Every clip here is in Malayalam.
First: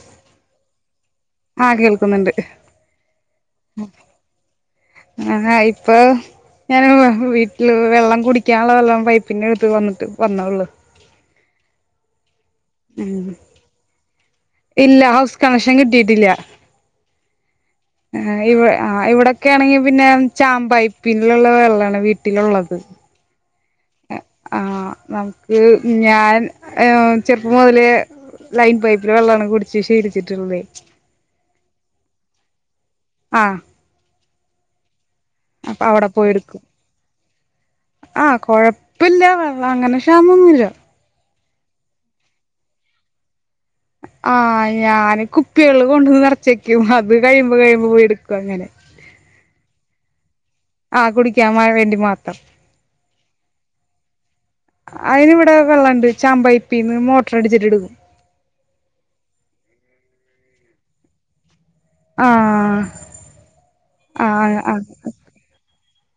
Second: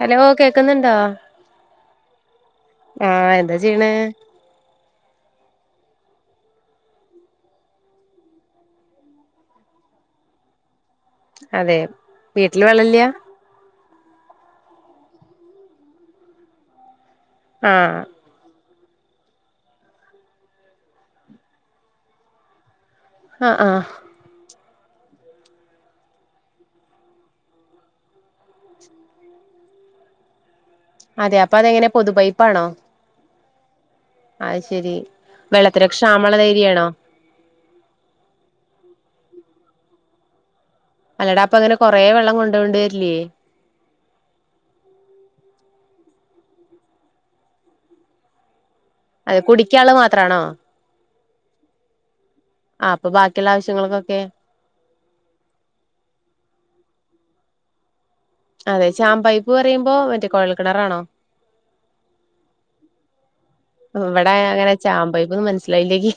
ഹലോ കേക്കുന്ന്ണ്ടോ? ആഹ് കേൾക്കുന്നുണ്ട് ആഹ് എന്ത ചെയ്യണ്? [unintelligible] ഇപ്പൊ ഞാൻ വ വീട്ടില് വെള്ളം കുടിക്കാനുള്ള വെള്ളം പൈപ്പിന്റെ എടുത്ത് വന്ന്ട്ട് വന്നള്ളു അതെ വീട്ടില് വള മ്, ഇല്ല ഹൗസ് കണക്ഷൻ കിട്ടിയിട്ടില്ല ആഹ് ആഹ് ഇവി ആഹ് ഇവിടെക്കെ ആണെങ്കിൽ പിന്നെ ചാമ്പയ്പ്പിലുള്ള വെള്ളമാണ് വീട്ടിലുള്ളത്. ആഹ് ആഹ് ആഹ് നമുക്ക് ഞാൻ ചെറുപ്പം മുതലേ ലൈൻ പൈപ്പില വെള്ളാണ് കുടിച്ച് ശീലിച്ചിട്ടുള്ളത് അതെ അപ്പൊ അതെങ്ങനെ പൊതു പൈപ്പാണോ? ആഹ് അത് ശെരി അപ്പൊ വെള്ളത്തിനൊക്കെ അവിടെ ക്ഷാമള്ള പോയെടുക്കും ഏര്യാണോ? ആഹ് കൊഴപ്പല്ല വെള്ളം അങ്ങനെ ക്ഷാമൊന്നുംല്ല. അല്ലടാ അപ്പ അങ്ങനെ കൊറെ വെള്ളം കൊണ്ടോവണ്ടി വരില്ലേ ആഹ് ഞാന് കുപ്പികള് കൊണ്ടന്ന് നിറച്ചക്കും അത് കഴിയുമ്പോ കഴിയുമ്പ പോയി എടുക്കും അങ്ങനെ അതെ കുടിക്ക്കാള്ള മാത്രാണോ ആ കുടിക്കാന് വേ വേണ്ടി മാത്രം ആഹ് അപ്പൊ ബാക്കിള്ള ആവശ്യങ്ങൾക്കൊക്കെ അയ്നിവിടെ വെള്ളണ്ട് ചാമ്പൈപ്പീന്ന് മോട്ടർ അടിച്ചിട്ട്ട് എടുക്കും അതെ ചാമ്പൈപ്പ് പറയുമ്പോ മറ്റേ കൊഴൽ കിണറാണോ? ആഹ് വടെ ആഹ് അങ്ങനെ ആഹ് ചാമ്പയിപ്പ്ന്ന് മനസ്സിലായില്ലക്ക്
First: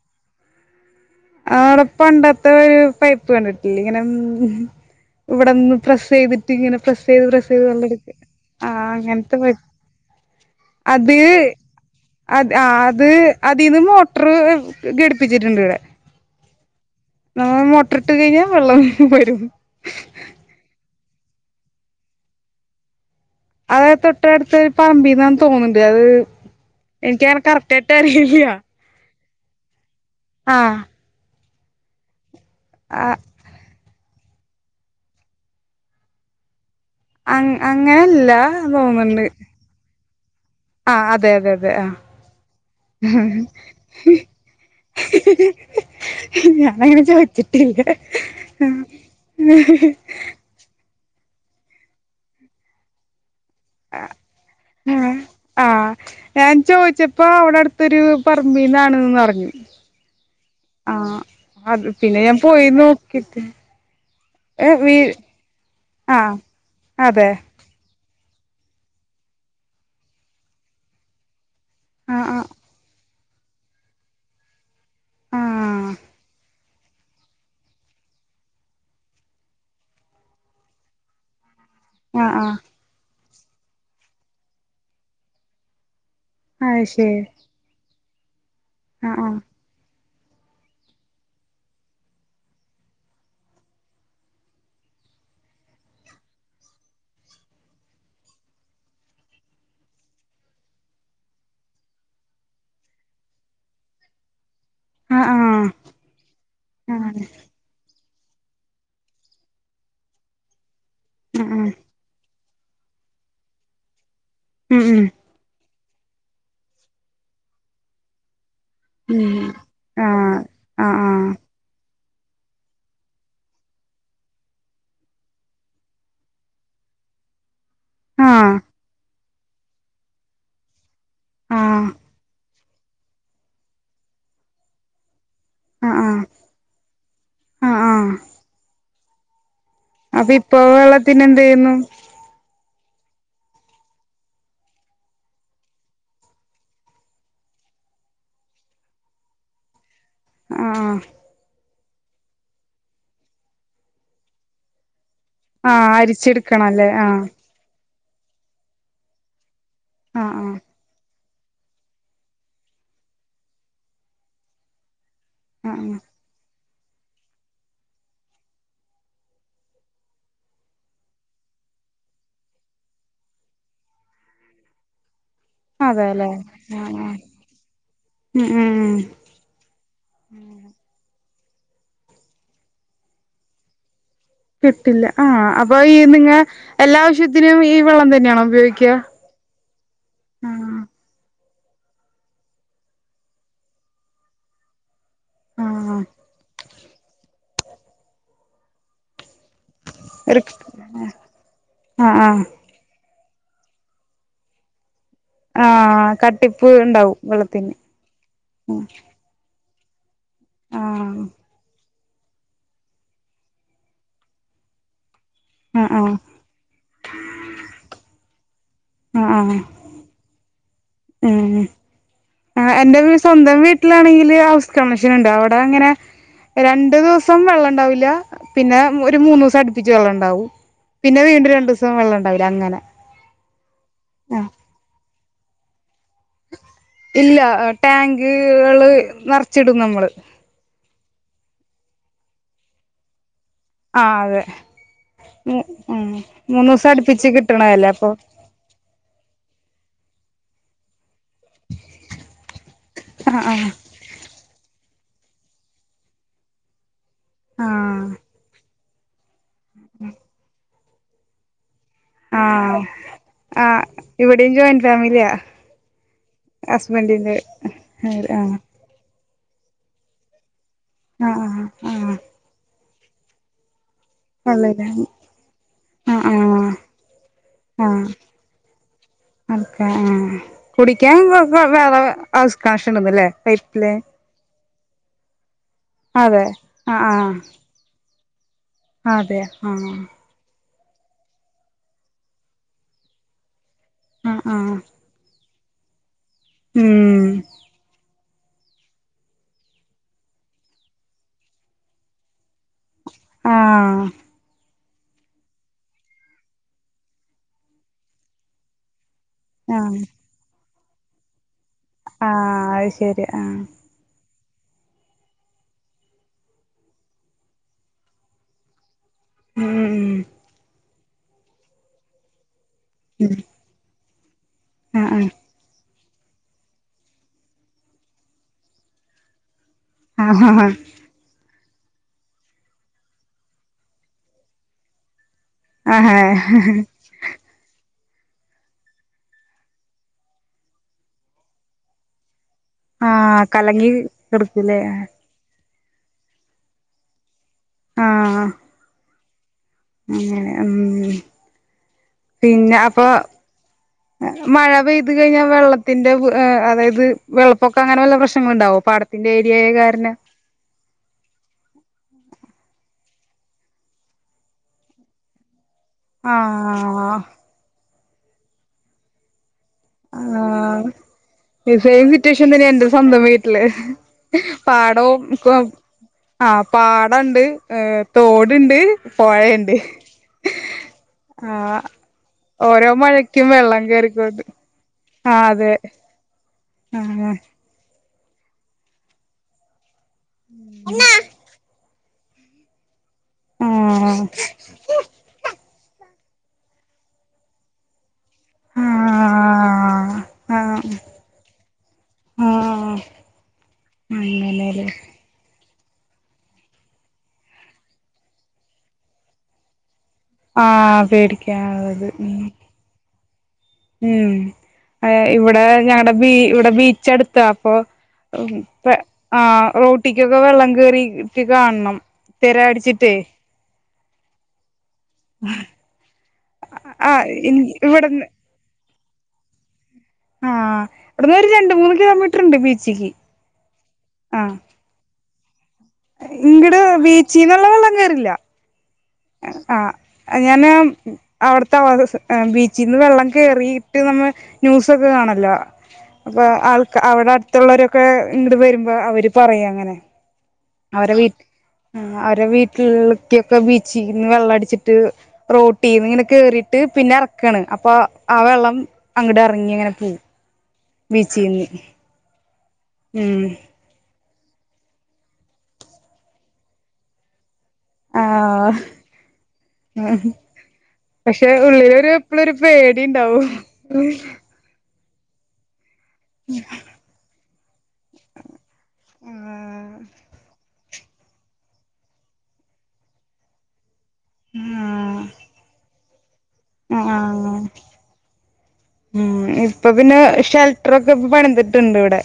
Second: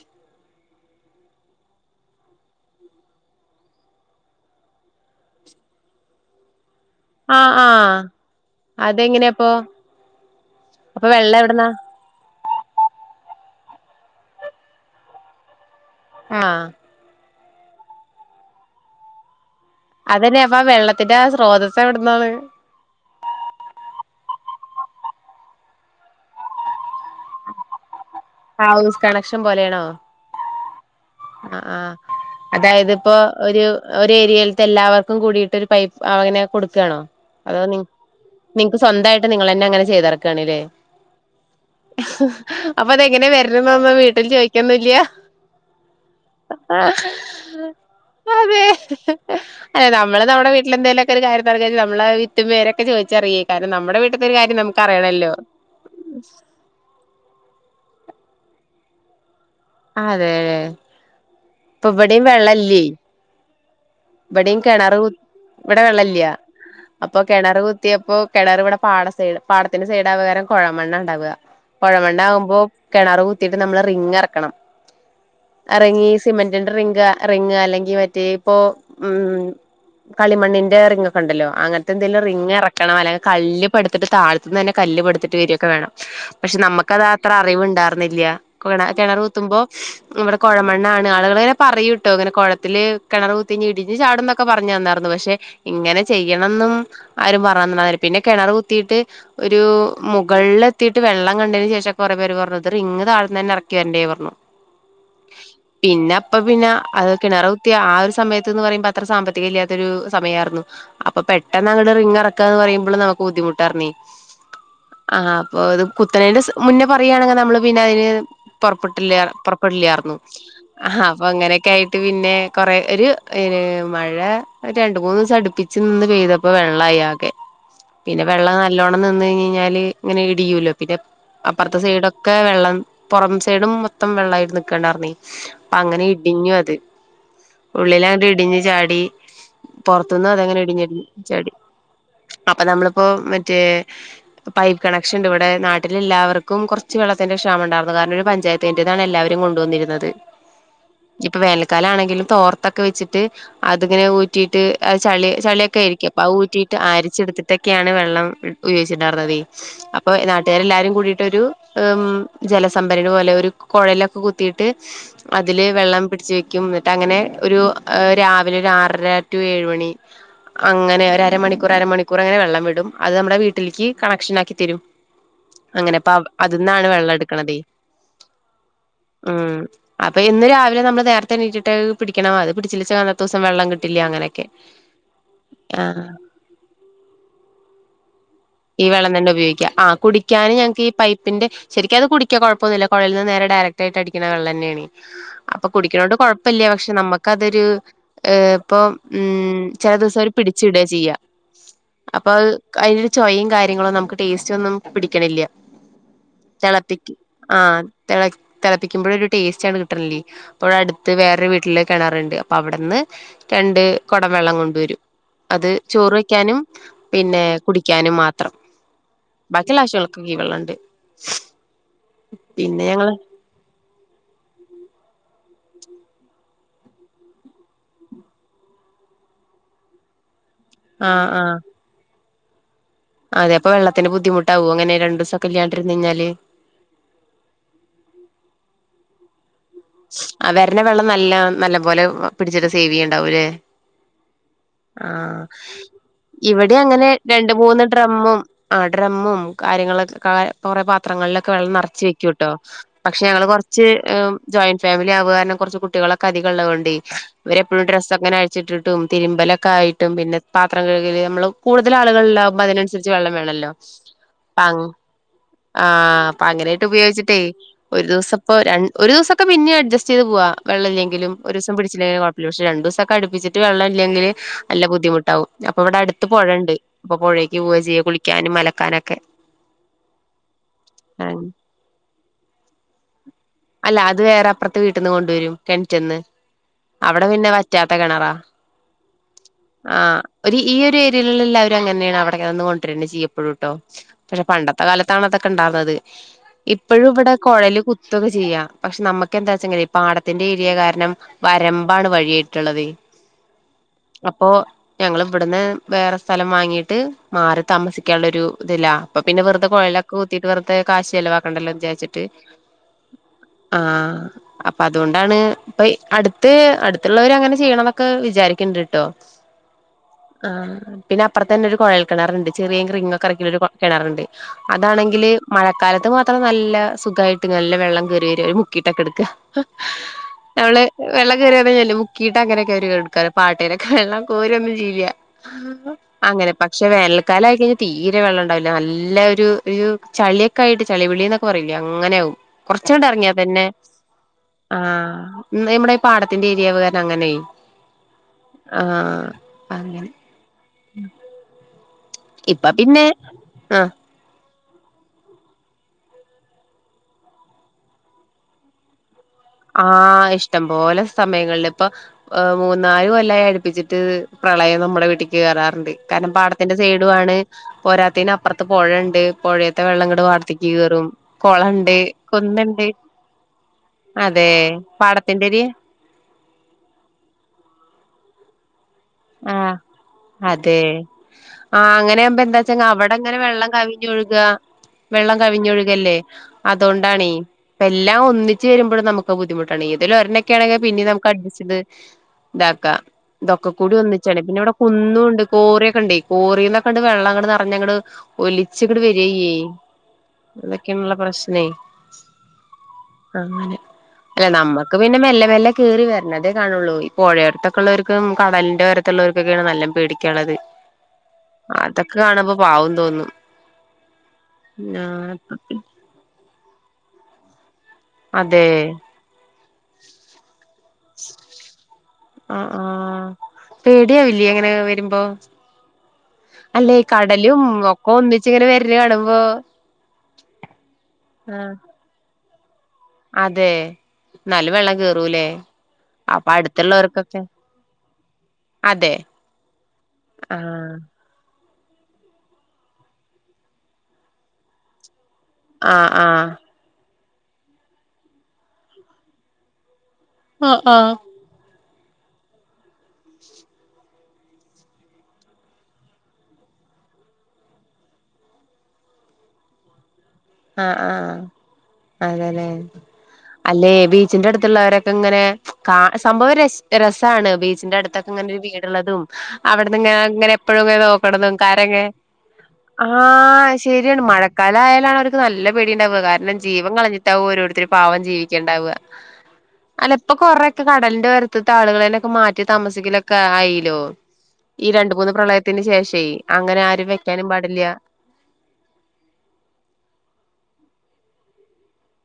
ആടെ പണ്ടത്തെ ഒരു പൈപ്പ് കണ്ടിട്ടില്ലെ ഇങ്ങനെ ഇവിടെന്ന് പ്രസ് ചെയ്ത് ട്ടിങ്ങനെ പ്രസ് ചെയ്ത്, പ്രസ് ആഹ് ചെയ്ത് ആഹ് വെള്ളെടുക്ക ആഹ് അങ്ങനത്തെ അതെങ്ങനെയാപ്പൊ പൈപ്പി അപ്പൊ വെള്ളം എവിടന്നാ? അത് ആഹ് അത് അതിന്ന് മോട്ടർ ഘടിപ്പിച്ചിട്ടുണ്ട് ഇവിടെ ആഹ് നമ്മ മോട്ടറിട്ട് കഴിഞ്ഞാ വെള്ളം വരും അതന്നെ അപ്പൊ ആ വെള്ളത്തിന്റെ സ്രോതസ് എവിടന്നാണ്? അത് തൊട്ടടുത്ത ഒരു പറമ്പിന്നാന്ന് തോന്ന്ണ്ട് അത് എനിക്കങ്ങനെ കറക്റ്റായിട്ട് അറിയില്ല ഹൗസ് കണക്ഷൻ പോലെയാണോ? ആഹ് ആഹ് ആഹ്, അതായത് ആ ഇപ്പോ ഒരു ഒരു ഏരിയയിലത്തെ എല്ലാവർക്കും കൂടിയിട്ട് ഒരു പൈപ്പ് അങ്ങനെ കൊടുക്കാണോ അ അതോ നി അങ്ങനല്ല നിങ്ങക്ക് തോന്നുന്നുണ്ട് സ്വന്തയിട്ട് നിങ്ങളെന്നെ അങ്ങനെ ചെയ്തർക്കാണ് ലെ ആ അതെ അതെ അതെ ആ അപ്പൊ അതെങ്ങനെ വരണന്ന് വീട്ടിൽ ചോയ്ക്കൊന്നില്ല [unintelligible] ഞാനങ്ങനെ ആഹ് ചോദിച്ചിട്ടില്ല അതെ അല്ല നമ്മള് നമ്മുടെ വീട്ടില് എന്തെലൊ ഒരു കാര്യംന്ന് പറഞ്ഞാൽ വിത്തും പേരുമൊക്കെ ചോദിച്ച് അറിയേ കാരണം നമ്മടെ വീട്ടിത്തെ ഒരു കാര്യം നമുക്ക് ആഹ് അറിയണല്ലോ ആഹ് ഞാൻ ചോയ്ച്ചപ്പോ അവിടെ അടുത്തൊരു പറമ്പിൽന്നാണ്ന്ന് പറഞ്ഞു അതെ ആഹ് അത് ഇപ്പൊ പിന്നെ ഇവിടെയും ഞാൻ വെള്ളല്ലേ പോയിന്നു ഇവിടെയും കിണറ് കു ഇവിടെ വെള്ളല്ലയാ ആഹ് അപ്പൊ അതെ കിണർ കു ത്തിയപ്പോ കിണർ ഇവിടെ പാട സൈഡ് പാടത്തിന്റെ സൈഡാ ആയ കാരം കൊഴമണ്ണ ഉണ്ടാവുക കൊഴമെണ്ണ് ആഹ് ആഹ് ആകുമ്പോ കിണർ കുത്തിയിട്ട് നമ്മള് റിങ് ഇറക്കണം ആഹ് റിംഗ് ഈ സിമെന്റിന്റെ റിംഗ് റിങ് അല്ലെങ്കി മറ്റേ ഇപ്പോ ഉം കളിമണ്ണിന്റെ റിങ്ങൊക്കെണ്ടല്ലോ അങ്ങനത്തെ എന്തെങ്കിലും ആഹ് റിംഗ് ആഹ് ഇറ കണം അല്ലെങ്കിൽ കല്ല് പടുത്തിട്ട് താഴത്തു നിന്ന് തന്നെ കല്ല് പടുത്തിട്ട് വരിയൊക്കെ വേണം പക്ഷെ നമ്മുക്ക് അത് അത്ര അറിവുണ്ടായിരുന്നില്ല കിണ കിണർ ആഹ് ആഹ് കുത്തുമ്പോ ഇവിടെ കുഴമണ്ണ ആണ് ആളുകൾങ്ങനെ പറയുട്ടോ അങ്ങനെ കുഴത്തിൽ കിണർ കു തിഞ് ഇടിഞ് ചാടും എന്നൊക്കെ പറഞ്ഞു തന്നായിരുന്നു പക്ഷെ ഇങ്ങനെ ചെയ്യണംന്നും ആരും പറഞ്ഞന്നില്ല പിന്നെ കിണർ കുത്തിയിട്ട് ഒരു മുകളിൽ എത്തിയിട്ട് വെള്ളം കണ്ടതിന് ശേഷം കൊറെ പേര് പറഞ്ഞു ഇത് റിങ് താഴത്ത്ന്ന് തന്നെ ഇറക്കി വരണ്ടേ പറഞ്ഞു [inaudible] പിന്നെ അപ്പ പിന്നെ ആഹ് അത് ആണ് കിണർ കുത്തിയ ആ ഒരു സമയത്ത് ത്ത്ന്ന് പറയുമ്പോ അത്ര സാമ്പത്തിക ഇല്ലാത്തൊരു സമയമായിരുന്നു അപ്പൊ ആഹ് പെട്ടന്ന് ആഹ് അങ്ങട്ട് റിംഗ് എറ ക്കാന്ന് പറയുമ്പോൾ നമുക്ക് ബുദ്ധിമുട്ടായിർന്നേ ഉം ഉം ആഹ് അപ്പൊ അത് കുത്തനേന്റെ മുന്നേ പറയുകയാണെങ്കിൽ നമ്മള് പിന്നെ അതിന് പുറപ്പെട്ടില്ല ഉം പുറപ്പെടില്ലായിരുന്നു ആഹ് ആഹ് ആഹാ അപ്പൊ അങ്ങനെയൊക്കെ ആയിട്ട് പിന്നെ കൊറെ ഒരു ന് മഴ രണ്ട മൂന്ന് ദിവസം അടുപ്പിച്ച് നിന്ന് പെയ്തപ്പോ വെള്ളായി ആകെ പിന്നെ ആഹ് വെള്ളം നല്ലോണം നിന്ന് കഴഞ്ഞെഴ്ഞ്ഞാല് ഇങ്ങനെ ഇടിയൊലോ പിന്നെ അപ്പുറത്തെ ആഹ് സൈഡൊക്കെ വെള്ളം പുറം സൈഡും മൊത്തം വെള്ളമായിട്ട് നിക്ക്‌ണ്ടായിരുന്നെ അപ്പ ആഹ് ആഹ് അങ്ങനെ ആഹ് ഇടിഞ്ഞു അത് ആഹ് ഉള്ളില് ആഹ് അങ്ങട്ട് ഇടിഞ് ചാടി പുറത്തുനിന്ന് അപ്പൊ അതങ്ങനെ ഇപ്പൊ ഇടിഞ്ടി വെള്ളത്തിന് എന്ത് ചാടി ചെയ്യുന്നു അപ്പൊ നമ്മളിപ്പോ മറ്റേ പൈപ്പ് കണക്ഷൻ ഉണ്ട് ഇവിടെ നാട്ടിലെല്ലാവർക്കും കുറച്ച് വെള്ളത്തിന്റെ ക്ഷാമണ്ടായിരുന്നു കാരണം ഒരു പഞ്ചായ ത്തിന്റേതാണ് എല്ലാവരും കൊണ്ടുവന്നിരുന്നത് ആഹ് ഇപ്പൊ വേനൽക്കാലം ആണെങ്കിലും തോർത്തൊക്കെ വെച്ചിട്ട് അതിങ്ങനെ ഊറ്റിയിട്ട് ചളി ആഹ് ആഹ് ചളിയൊക്കെയായിരിക്കും അപ്പം അത് ഊറ്റിയിട്ട് അരിച്ചെടുക്കണല്ലേ ആഹ് അരിച്ചെടുത്തിട്ട് ട്ടൊക്കെയാണ് വെള്ളം ഉപയോഗിച്ചിണ്ടായിരുന്നതെ അപ്പൊ ആഹ് ആഹ് നാട്ടുകാർ എല്ലരും കൂടിട്ട് ട്ടൊരു ജലസംഭരണി പോലെ ഒരു കുഴലൊക്കെ കുത്തിയിട്ട് അതില് ആഹ് വെള്ളം പിടിച്ച് വെക്കും എന്നിട്ട് അങ്ങനെ ഒരു രാവിലെ ഒരു ആറര ടു ഏഴ് മണി അങ്ങനെ ഒരു അരമണിക്കൂർ അരമണിക്കൂർ അങ്ങനെ വെള്ളം വിടും അത് നമ്മുടെ വീട്ടിലേക്ക് കണക്ഷൻ ആക്കി തരും [inaudible] അങ്ങനെ ഇപ്പൊ അതിന്നാണ് ആഹ് വെള്ളം ആഹ് എടുക്ക്‌ണതേ ഉം ഉം ഉം ഉം അപ്പൊ എന്നും രാവിലെ നമ്മള് നേരത്തെ എണീറ്റിട്ട് പിടിക്കണ അത് പിടിച്ചില്ലേ ച്ചാ അന്നത്തെ ദിവസം വെള്ളം കിട്ടില്ല അങ്ങനൊക്കെ കിട്ടില്ല ആഹ് അപ്പൊ ഈ നിങ്ങ എല്ലാ ആവശ്യത്തിനും ഈ വെള്ളം തന്നെയാണോ ഉപയോഗ ഈ വെള്ളംതന്നെയുപയോഗിക്കാം ആ.. കുടി കുടിക്കാന് ഞങ്ങക്കീ പൈപ്പിന്റെ ശരിക്കുമതുകുടിക്കാം കുഴപ്പമൊന്നുമില്ല, കുഴലിൽ നിന്നും നേരെ ഡയറക്റ്റായിട്ടടിക്കണ വെള്ളം തന്നെയാണ്. ആഹ് അപ്പൊകുടിക്കണകൊണ്ട് കുഴപ്പമില്ല. പക്ഷേ നമുക്കതൊരു ഏഹ്.. ഇപ്പൊ.. ഉം.. ചിലദിവസമവരു റിക് പിടിച്ചുവിടുക ചെയ്യ ആഹ് അപ്പൊ ആഹ് അതിന് ചൊവയും കാര്യങ്ങളുംനമുക്കു ടേയ്സ്റ്റൊന്നും പിടിക്കണില്ല, ആഹ് കട്ടിപ്പ് തിളപ്പിക്കും ഉണ്ടാവും ആ... വെള്ളത്തിന് തിളപ്പിക്കുമ്പോളൊരു ടേസ്റ്റാണ് കിട്ടു ട്ടില്ലേ അപ്പോ അടുത്ത് ആഹ് വേറെ ഒരു വീട്ടില് കെണറ്ണ്ട് പ്പ വട്ന്ന് രണ്ട് കൊടംവെള്ളം കൊണ്ടുവരും അത് ആഹ് ആഹ് ചോറ് വയ്ക്കാനും പിന്നെകുടിക്കാനും മാത്രം ആഹ് ആഹ് ബാക്കിള്ള ആവശ്യങ്ങൾക്ക് യീ വെള്ളണ്ട്. ഉം ആഹ് പിന്നെ എന്റെ ഞങ്ങള് വീ സ്വന്തം വീ ട്ട്ലാണെങ്കിൽ ഹൗസ് കണക്ഷനുണ്ട് അഒടങ്ങനെ രണ്ടുദിവസം വെള്ളണ്ടാവില്ല. പിന്നെ ഒരു മൂന്നു സം ട്പ്പിച്ച് വെള്ളണ്ടാവും. ആ പിന്നെ ആ വീണ്ടും രണ്ടു സം വെള്ളണ്ടാവില അങ്ങനെ. അതെ പ്പം വെള്ളത്തിന് ആ ബുദ്ധിമുട്ടാകോ ങ്ങനെ രണ്ടുസക്കെ ഇല്യാണ്ട് ര്ന്ന്യ്ഞ്ഞാല്? ഇല്ല ടാങ്ക്കള് നർച്ചിടും നമ്മ ആഹ് വെര്ണവെള്ളം നല്ല നല്ലപോലെ പിട്ച്ചിട്ട് സേവ് യ്യ്ണ്ടാവുല്ലേ? ആ അതെ ആഹ് ഉം മൂന്ന് ഇവടി ദിവസം അങ്ങനെ അടുപ്പിച്ച് രണ്ട്, മൂന്ന് കിട്ടണതല്ലേ അപ്പൊ ഡ്രമ്മും ആഹ് ഡ്രമ്മും കാര്യങ്ങളൊക്കെ കാ കൊറെ പാത്രങ്ങള്ല വെള്ളം നറച്ച് വെയ്ക്കൂ ട്ടോ പക്ഷേ ആ ഞങ്ങള് ആ കൊർച്ച് എം ജോയൻ്റ് ഫാമിലി ആവാ കാര്ണം കൊർച്ച് കുട്ടികളക്കെ അധികള്ളതോണ്ടേ ഇവരെപ്പഴും ആ ഡ്രസ്സങ്ങനെ അയിച്ചിട്ട് ടും തിര്മ്പലക്കെ ആയിട്ടും പിന്നെ പാത്രം കഴുകല് നമ്മള് കൂടുതലാളുകൾ ണ്ടാകുമ്പോ അതിനൻസരിച്ച് വെള്ളം ആ ആ വേണല്ലോ ഇവിടെയും പങ് ജോയിന്റ് ഫാമിലിയാ ആഹ് അപ്പ അങ്ങനെയിട്ട് ഹസ്ബൻഡിന്റെ ഉപയോഗിച്ചിട്ടേ ഒരു ദിവസ ആ പ്പൊ ര ഒരു ദിവസക്കെ പിന്നെ അഡ്ജസ്റ്റ് യ്ത്പോവാ ആ വെള്ളല്ലെങ്കിലും ഒരു സം ആ ആ പിടിച്ചില്ലെങ്കിലും കൊഴ പക്ഷേ രണ്ടുസക്കെ അട്പ്പിച്ചിട്ട് വെള്ളല്ലെങ്കില് നല്ല കൊള്ളാം ബുദ്ധിമുട്ടാവും അപ്പൊ ആ ഇവിടെട്ത്ത് ആ പൊഴണ്ട്. പ്പൊ പൊഴേക്ക് പോവ ചെയ്യ കുളിക്കാനും മലക്കാനൊക്കെ. ആക്കെ കുടിക്കാൻ വേ വേ വേറെ വേ ഹൗസ് കണക്ഷണ്ട് ന്ന് ല്ലേ? അല്ല അത് വേറെ അപ്പർത്തെ വീട്ട്ന്ന് കൊണ്ടുവരും കെൺറ്റ്ന്ന് അതെ ആഹ് അവടെ പിന്നെ വറ്റാത്ത കെണറാ. അതെ ആഹ് ഒര് ഈ ഒര് ഏരിയള്ള്ള്ളല്ലാവരും അങ്ങന്നെണ് അവടക്കെ ന്ന് കൊണ്ടരന്ന ചെയ്യും എപ്പള്ട്ടോ ആഹ് പക്ഷെ ആഹ് പണ്ടത്തെ കാല ത്താണതൊക്കെണ്ടാവുന്നത് ഇപ്പഴുവിടെ ഉം കൊഴല് കു കുത്തുക്കെ ചെയ്യാം. പക്ഷെ നമ്മക്കെന്താ ച്ചാങ്ങനെ പാടത്തിന്റെ ഏരിയ കാരണം വരമ്പാണ് വഴിട്ടള്ളത് ആഹ് ആഹ് അപ്പോ ഞങ്ങള് വ്ട്ന്ന് വേറെ സ്ഥലം വാങ്ങീട്ട് മാറി താമസിക്കാള്ളരു തിലാ. അപ്പ പിന്നെ വെർതെ ആഹ് കൊഴലക്കെ കുത്തിയിട്ട് വെർതെ കാശ് ചെലവാക്കണ്ടല്ലോന്നു വിചാ ആഹ് അഹ്ശരി ആഹ് ആഹ് അപ്പ അതോണ്ടാണ് പ്പെയ് അട്ത്ത് അട്ത്തുള്ളോരങ്ങനെ ചെയ്യണന്നൊക്കെ വിചാരിക്ക്ണ്ട് ട്ടോ. ഉം ആഹ് പിന്നെ അപ്പർത്തന്നെരു കൊഴൽ കിണറ്ണ്ട് ചെറിയ റിങ്ങൊക്കെ ഉം എർക്കി യൊരു കൊ കിണറ്ണ്ട് അതാണെങ്കിൽ ഉം മഴക്കാലത്തുമാത്രം നല്ല സുഖായിട്ട് നല്ല വെള്ളം കേറി വരും ഓര് മുക്കിട്ടക്ക എട്ക്ക ആഹ് ആഹ് ആഹ് നമ്മള് വെള്ളം കേറി [unintelligible] മുക്കീട്ട ങ്ങനെക്കെരു എട്ക്കാറ് പാട്ടേലെക്കെ വെള്ളം കോരന്നും ചെയ്യില്ല. ആഹ് അങ്ങനെ ആഹ് പക്ഷേ വേൽ കാലായി കഴിഞ്ഞാ തീരെ വെള്ളണ്ടാവില്ല. നല്ല ഒരു ഒരു ചളിക്കെയായിട്ട് ചളിവിളി ന്നൊക്കെ പറയില്ലേ അങ്ങനെയാകും. കൊർച്ച് ങ്ങട്ട് എർങ്ങ്യ ആഹ് തന്നെ കലങ്ങി കെടുക്കൂലേ ആഹ്. ഇന്നിവടെ പാടത്തിന്റെ ഏരിയാവ കാരണം അങ്ങനെ ആഹ് ആഹ് അ ഉം പിന്നെ അപ്പൊ ആഹ് മഴ പെയ്ത് കഴിഞ്ഞാ വെള്ളത്തിന്റെ വ് ഏഹ് അതായത് വെള്ളപ്പൊക്കങ്ങനെ വല്ല പ്രശ്നങ്ങളുണ്ടാകോ പാട പിന്നേ ഏരിയേ ആഹ് ഇഷ്ടം പോലെ സമയങ്ങള് ലിപ്പോ ഹ് മൂന്നാല് കൊല്ലായി അട്പ്പിച്ചിട്ട് പ്രളയം നമ്മുടെ വീട്ടിക്ക് കേറാറുണ്ട്. കാരണം പാടത്തിന്റെ സൈഡു ആഹ് ആണ് പോരാത്തന് അപ്പർത്ത് പൊഴണ്ട് പൊഴ വെള്ളം ങ്ങട്ട് പാട്ത്തിയക്ക് കേറും ആഹ് കൊളണ്ട് കുന്ന്ണ്ട്. ല്ലേ പാടവും കൊ പാടത്തിന്റെര് ആഹ് പാടണ്ട് ഹ് തോട്ണ്ട് പൊഴണ്ട്. ആഹ് അതെ ആഹ് അങ്ങനെ ആമ്പ എന്താ ച്ച ങ്ങ ഓരോ അവടെ ങ്ങനെ മഴക്കും വെള്ളം കവിഞ്ഞ ഒഴുക. കേറിക്കൊണ്ട് വെള്ളം ആഹ് അതെ കവിഞ്ഞൊഴുകല്ലേ? അതോണ്ടാണേ ആഹ് ഇപ്പല്ലാം ഒന്നിച്ച് വരുമ്പയും നമുക്കഹ് ബുദ്ധിമു ഇതിൽ ഒരണ്ണൊക്കെ ആണെങ്കി പിന്നീം അഡ്ജസ്റ്റ് ചെയ്ത് താക്കാം കൂടി ആഹ് ഒന്നിച്ചാണ് പിന്നെ അവിടെ കുന്നുണ്ട് കോറിയൊക്കെ ഉണ്ടേയ് കോറിന്നൊക്കെണ്ട് വെള്ളം അങ്ങ് നെറഞ്ഞങ്ങട് ഒലിച്ച് ഇങ്ങട് വരിയ്യെ ആഹ് ആഹ് അതൊക്കെയുള്ള പ്രശ്നേ ആഹ് അങ്ങനെ അങ്ങനെല്ലേ ഞമ്മക്ക് പിന്നെ മെല്ലെ മെല്ലെ കേറി വരണതേ കാണൊള്ളൂ ഈ പ്പോഴേടയത്തെക്കുള്ളൊർക്കും കടലിന്റെറെ ഒരത്തുള്ളർക്കൊക്കെയാണ് നല്ല പേടി ക്യണത് ആഹ് പേടിക്കാനുള്ളത് അതൊക്കെ ഉം കാണുമ്പോ പാവം തോന്നും ഉം ആ ഇവിടെ ഞങ്ങള്ടെ ബീ ഇവിടെ ബീച്ച് അടുത്ത അപ്പൊ ഉം അതെ പെ ആഹ് റോട്ടിക്കൊക്കെ വെള്ളം കേറിട്ടക്കെ കാണണം തിര ആഹ് അടിച്ചിട്ടേ ആഹ് പേടിയാവില്ലേ അങ്ങനെ വരുമ്പോ അല്ലേ ആ കടലും ഒക്കെ ഇവിടുന്ന് ഒന്നിച്ച് ഇങ്ങനെ വരല് കാണുമ്പോ ആഹ് ഇവിടന്ന് ഒരു ആഹ് രണ്ട് മൂന്ന് കിലോമീറ്റർ ഉണ്ട് ബീച്ചിക്ക് അതെ ആ ന്നാലും വെള്ളം കേറൂലേ അപ്പൊ ഇങ്ങട് അടുത്തുള്ളവർക്കൊക്കെ ബീച്ചീന്ന്ള്ള വെള്ളം കേറില്ല അതെ ആഹ് ഞാൻ ആഹ് അവിടത്തെ അവ ബീച്ചിൽന്ന് വെള്ളം കേയറിയിട്ട് നമ്മ ന്യൂസൊക്കെ കാണല്ലോ ആഹ് ആഹ് അപ്പോ ആൾക്ക അവടെ അടുത്തുള്ളവരൊക്കെ ഇങ്ങട്ട് വരുമ്പോൾ അവർ പറയും അങ്ങനെ ആഹ് അവരെ ആഹ് വീ അവരെ വീട്ടിലക്കൊക്കെ ബീച്ചിൽന്ന് വെള്ളം അടിച്ചിട്ട് റോട്ടി ഇങ്ങനെ കേറിയിട്ട് പിന്നെ ഇറക്കാണ് അപ്പൊ ആ വെള്ളം അങ്ങോട്ട് ഇറങ്ങി അങ്ങനെ പോവും ആഹ് ആഹ് ബീച്ചീന്ന് അതെലെ ഉം അല്ലെ ബീച്ചിന്റെ അടുത്തുള്ളവരൊക്കെ ഇങ്ങനെ കാ സംഭവം ര രസാണ് ബീച്ച് ബീച്ചിന്റെ അടുത്തൊക്കെ ഇങ്ങനെ ഒരു ആഹ് വീടുള്ളതും അവിടുന്ന് ഇങ്ങെ ആഹ് ഇങ്ങനെ എപ്പോഴും പക്ഷെ നോക്കണതും കാരങ്ങെ ഉള്ളിലൊരു എപ്പളൊരു പേടിണ്ടാവും ആഹ് ശരിയാണ് മഴക്ക കാലായാലാണ് അവർക്ക് നല്ല പേടി ഉണ്ടാവക കാരണം ജീവൻ കളഞ്ഞിട്ടാവും ഓരോരുത്തും പാവം ജീവിക്കണ്ടാവ ആഹ് അല്ലപ്പൊ കൊറെ കടലിന്റെ ഒരത്തത്തെ ആളുകളെൊക്കെ മാറ്റി താമസിക്കലൊക്കെ ആയില്ലോ ഈ രണ്ട് മൂന്ന് പ്രളയത്തിന് ശേഷേ അങ്ങനെ ആഹ് ആരും വെക്കാനും ആഹ് പാടില്ല ഉം ഇപ്പൊ പിന്നെ ഷെൽട്ടർൊക്കെ ഇ പണിതിട്ടുണ്ട് ഇവടെ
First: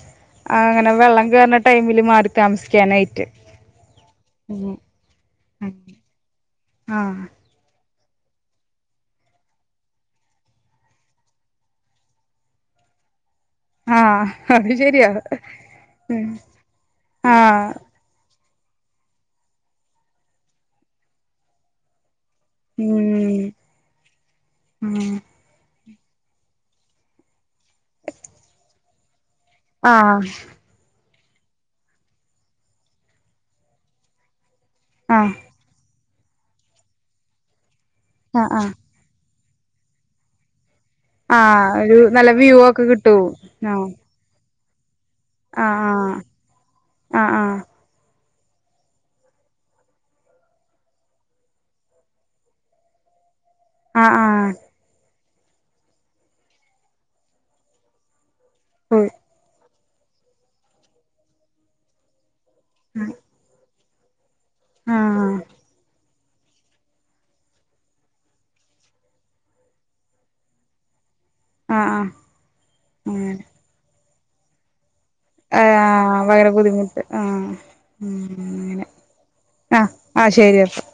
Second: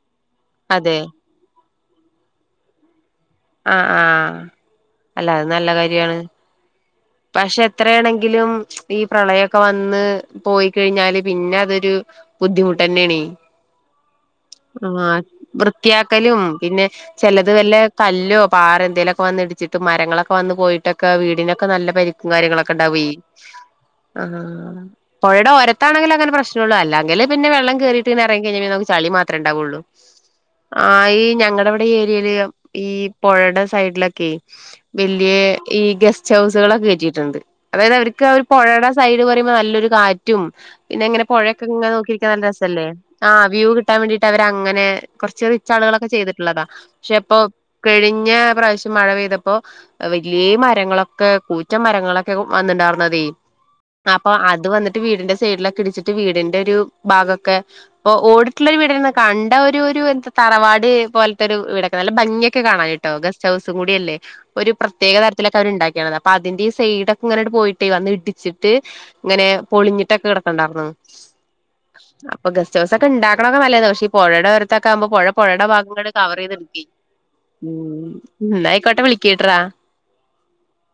അങ്ങനെ അതെ വെള്ളം കയറുന്ന ടൈമില് മാറി താമസിക്കാനായിട്ട് ആഹ് ആഹ് ഉം അല്ല അത് നല്ല കാര്യാണ് ആഹ് പക്ഷെ എത്രയാണെങ്കിലും ഈ പ്രളയൊക്കെ വന്ന് പോയിക്കഴിഞ്ഞാല് പിന്നെ അതൊരു ബുദ്ധിമുട്ട് ന്നെയാണെ ആഹ് അത് ശരിയാ ആഹ് വൃത്തിയാക്കലും പിന്നെ ചെലത് ആഹ് വല്ല കല്ലോ പാറെ എന്തേലോക്കെ വന്നിടിച്ചിട്ട് മരങ്ങളൊക്കെ വന്ന് പോയിട്ടൊക്കെ വീടിനൊക്കെ നല്ല രിക്കും കാര്യങ്ങളൊക്കെ ഉം ഇണ്ടാവെയ് ആഹ് ഉം പൊഴയുടെ ഓര അത്താണെങ്ക അങ്ങന പ്രശ്നമള്ളൂ ത്താണങ്കിൽ അങ്ങനെ പ്രശ്നള്ളതല്ല ങ്കിൽ പിന്നെ വെള്ള കയറിട്ട് ഇങ്ങനെ ഇറങ്ങികഴിഞ്ഞേ നമുക്ക് ചളി മാത്രേ ഉണ്ടാവൊള്ളൂ ആഹ് ആഹ് ഈ ഞങ്ങളടെ ഇവിടെ ഏരിയയില് ഈ പൊഴയുടെ സൈഡിലൊക്കെ ആഹ് വല്യയ ഈ ഗസ്റ്റ് ഹൗസുകളൊക്കെ കേറ്റിയിട്ടുണ്ട് അതായത് അവർക്ക് അവര് ആഹ് ആഹ് പൊഴയുടെ സൈഡ് പറയുമ്പോ നല്ലൊരു കാറ്റും പിന്നെങ്ങനെ ആഹ് പോഴെക്കെങ്ങനെ ഒരു നോക്കിരിക്കാൻ നല്ല വ്യൂ ഒക്കെ രസല്ലേ കിട്ടും ആഹ് വ്യൂ കിട്ടാൻ വേണ്ടി ട്ട് അവരങ്ങനെ കൊറച്ച് ആഹ് റിച്ചാളുകളൊക്കെ ചെയ്തിട്ടുള്ളതാ പക്ഷെ ആഹ് ഇപ്പൊ ആഹ് കഴിഞ്ഞ പ്രാവശ്യം മഴ പെയ്തപ്പോ വല്യേ മരങ്ങളൊക്കെ ക്കെ കൂറ്റം മരങ്ങളൊക്കെ വന്നിണ്ടാരുന്നതേ ആഹ് അപ്പൊ ആഹ് അത് വന്നിട്ട് വീടിന്റെ സൈഡിലൊക്കെ ഇടിച്ചിട്ട് ട്ട് വീടിന്റോരു ഭാഗൊക്കെ ഇപ്പൊ ഓടിട്ടുള്ളൊരു വീട് പോയി കണ്ട ഒരു ഒരു എന്താ തറവാട് പോലത്തൊരു വീടൊക്കെ നല്ല ഭംഗിയൊക്കെ കാണാൻ ട്ടോ ഗസ്റ്റ് ചൗസും കൂടിയല്ലേ ഒരു പ്രത്യേക ആഹ് തരത്തിലൊക്കെ അവരുണ്ടാക്കി ക്കണത് അപ്പൊ അതിന്റി സൈഡൊക്കെ ഇങ്ങനെണ്ട് പോയിട്ടേ വന്നിടിച്ചിട്ട് ഇങ്ങനെ പൊളിഞ്ഞിട്ടൊക്കെ കിടക്ക്ണ്ടാര്ന്ന് ആഹ് ആഹ് അപ്പൊ ഗസ്റ്റ് ഹൗസ് ഒക്കെ അങ്ങനെ ഇണ്ടാക്കണൊക്കെ നല്ലത പക്ഷെ ഈ പൊഴേടെ ഓരത്തൊക്കെ ആമ്പോ പൊഴ പൊഴേടെ ഭാഗം കൂടെ ആഹ് ഭയങ്കര കവറെയ്ത് എടുക്കുവേ ബുദ്ധിമുട്ട് ആഹ് ഉം ഇന്നായിക്കോട്ടെ വിളിക്കിട്രാ ആഹ് ആഹ് ശരിയപ്പോ